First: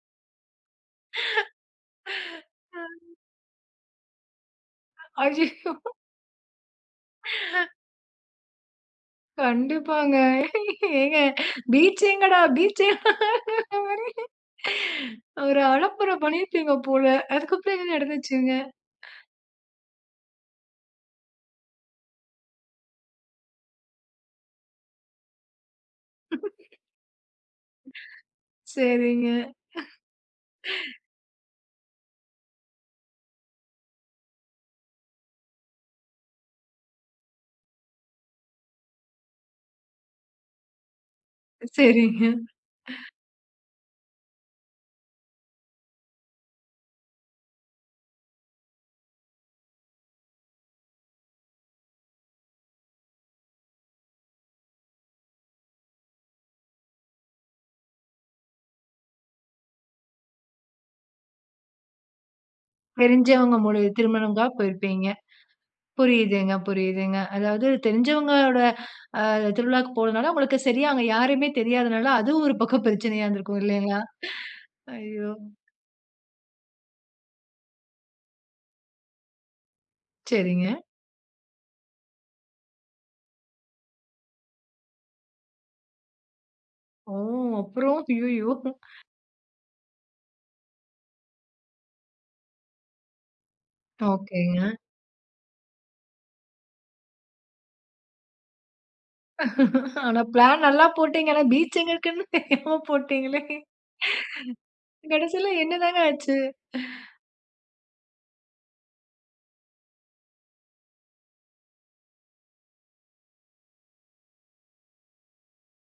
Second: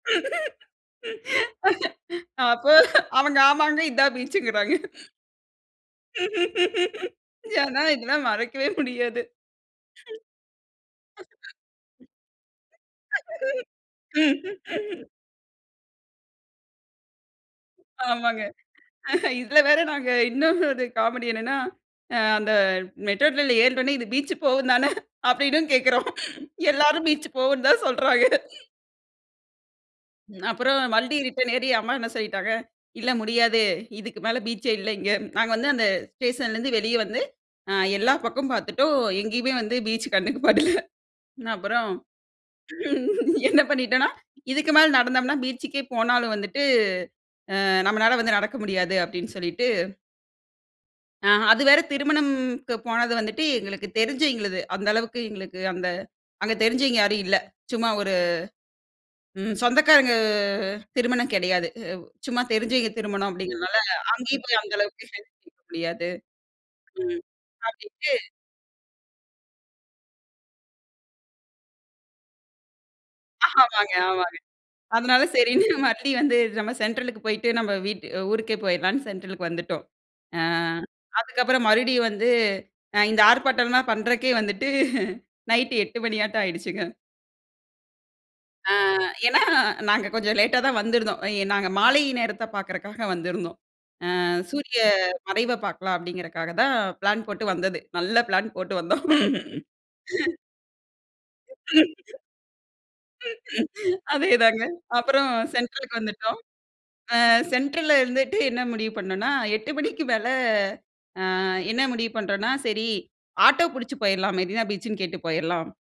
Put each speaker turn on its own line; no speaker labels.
அப்ப அவங்க, "ஆமாங்க, இதான் பீச்சுங்கறாங்க."
அய்யயோ!
ஆனா, இதெல்லாம் மறக்கவே முடியாது.
கண்டிப்பாங்க. ஏங்க "பீச் எங்கடா? பீச்சு?" ஒரே ஒரு அலப்பற பண்ணியிருப்பீங்க போல. அதுக்கப்பறம் என்ன
ஆமாங்க.
நடந்துச்சுங்க?
இதுல வேற நாங்க இன்னும் ஒரு காமெடி என்னன்னா, அ அந்த மெட்ரோ ட்ரெயின்ல ஏறின ஓன்னே, "இது பீச் போகுந்தானே?" அப்படீன்னும் கேட்கிறோம். எல்லாரும் பீச் போகும்ன்னு தான் சொல்றாங்க.
சரிங்க.
அப்பறம் வண்டி ரிட்டர்ன் ஏறி அம்மா என்ன சொல்லிட்டாங்க, "இல்ல முடியாது, இதுக்கு மேல பீச்சே இல்ல இங்க." நாங்க வந்து அந்த ஸ்டேஷன்லேருந்து வெளிய வந்து அ எல்லா பக்கமும் பார்த்துட்டோம். எங்கேயுமே வந்து பீச் கண்ணுக்கு படல. அப்புறம்
சரிங்க.
என்ன பண்ணிட்டோம்ன்னா, "இதுக்கு மேல நடந்தம்ன்னா பீச்சுக்கே போனாலும் வந்துட்டு, அ நம்மனால வந்து நடக்க முடியாது." அப்படீன்னு சொல்லிட்டு ஆ அது வேற திருமணும்க்கு போனது வந்துட்டு, எங்களுக்கு தெரிஞ்சவிங்களது. அந்தளவுக்கு எங்களுக்கு அந்த அங்க தெரிஞ்சவிங்க யாரும் இல்ல. சும்மா ஒரு ம் சொந்தக்காரங்க திருமணம் கெடையாது. அ சும்மா தெரிஞ்சவிங்க திருமணம்
தெரிஞ்சவங்க
அப்படீங்கிறதுனால,
மூலிய
அங்கேயும்
திருமணம்தான்
போய் அந்த
போயிருப்பீங்க.
அளவுக்கு ஹெல்ப் கேட்க முடியாது,
புரியுதுங்க, புரியுதுங்க.
ம்
அதாவது
அப்படீன்ட்டு
தெரிஞ்சவங்களோட அ திருவிழாவுக்கு போனதுனால, உங்களுக்கு சரியா அங்க யாரையுமே தெரியாதனால, அதுவும் ஒரு பக்கம் பிரச்சனையா இருந்திருக்கும்
ஆமாங்க,
இல்லைங்களா?
ஆமாங்க. அதனால
ஐயோ!
சரின்னு மறுபடியும் வந்து நம்ம சென்ட்ரலுக்கு போயிட்டு நம்ப வீட் ஊருக்கே போயிடலான்னு சென்ட்ரலுக்கு வந்துட்டோம். அ
சரிங்க.
அதுக்கப்பறம் மறுபடியும் வந்து, அ இந்த ஆர்ப்பாட்டம்லாம் பண்றதுக்கே வந்துட்டு நைட்டு 8 மணியாட்டம் ஆயிடுச்சுங்க.
ஓ! அப்பறம், அய்யயோ!
ஆ ஏன்னா நாங்க கொஞ்சம் லேட்டா தான் வந்திருந்தோம். அ இ நாங்க மாலை நேரத்த பார்க்கறக்காக வந்திருந்தோம். "அ
ஓகேங்க.
சூரிய மறைவ பார்க்கலாம்." அப்படீங்கிறதுக்காக தான் பிளான் போட்டு வந்தது. நல்ல பிளான் போட்டு வந்தோம்.
ஆனா, பிளான் நல்லா போட்டீங்க. ஆனா பீச் எங்க இருக்குன்னு தெரியாம போட்டீங்களே!
அதேதாங்க. அப்பறம்
கடைசியில
சென்ட்ரலுக்கு
என்னதாங்க ஆச்சு?
வந்துட்டோம். அ சென்ட்ரல்ல இருந்துட்டு என்ன முடிவு பண்ணோம்ன்னா, 8 மணிக்கு மேல அ என்ன முடிவு பண்றோம்ன்னா, "சரி ஆட்டோ புடிச்சு போயிரலாம். மெரினா பீச்சுன்னு கேட்டு போயரலாம்."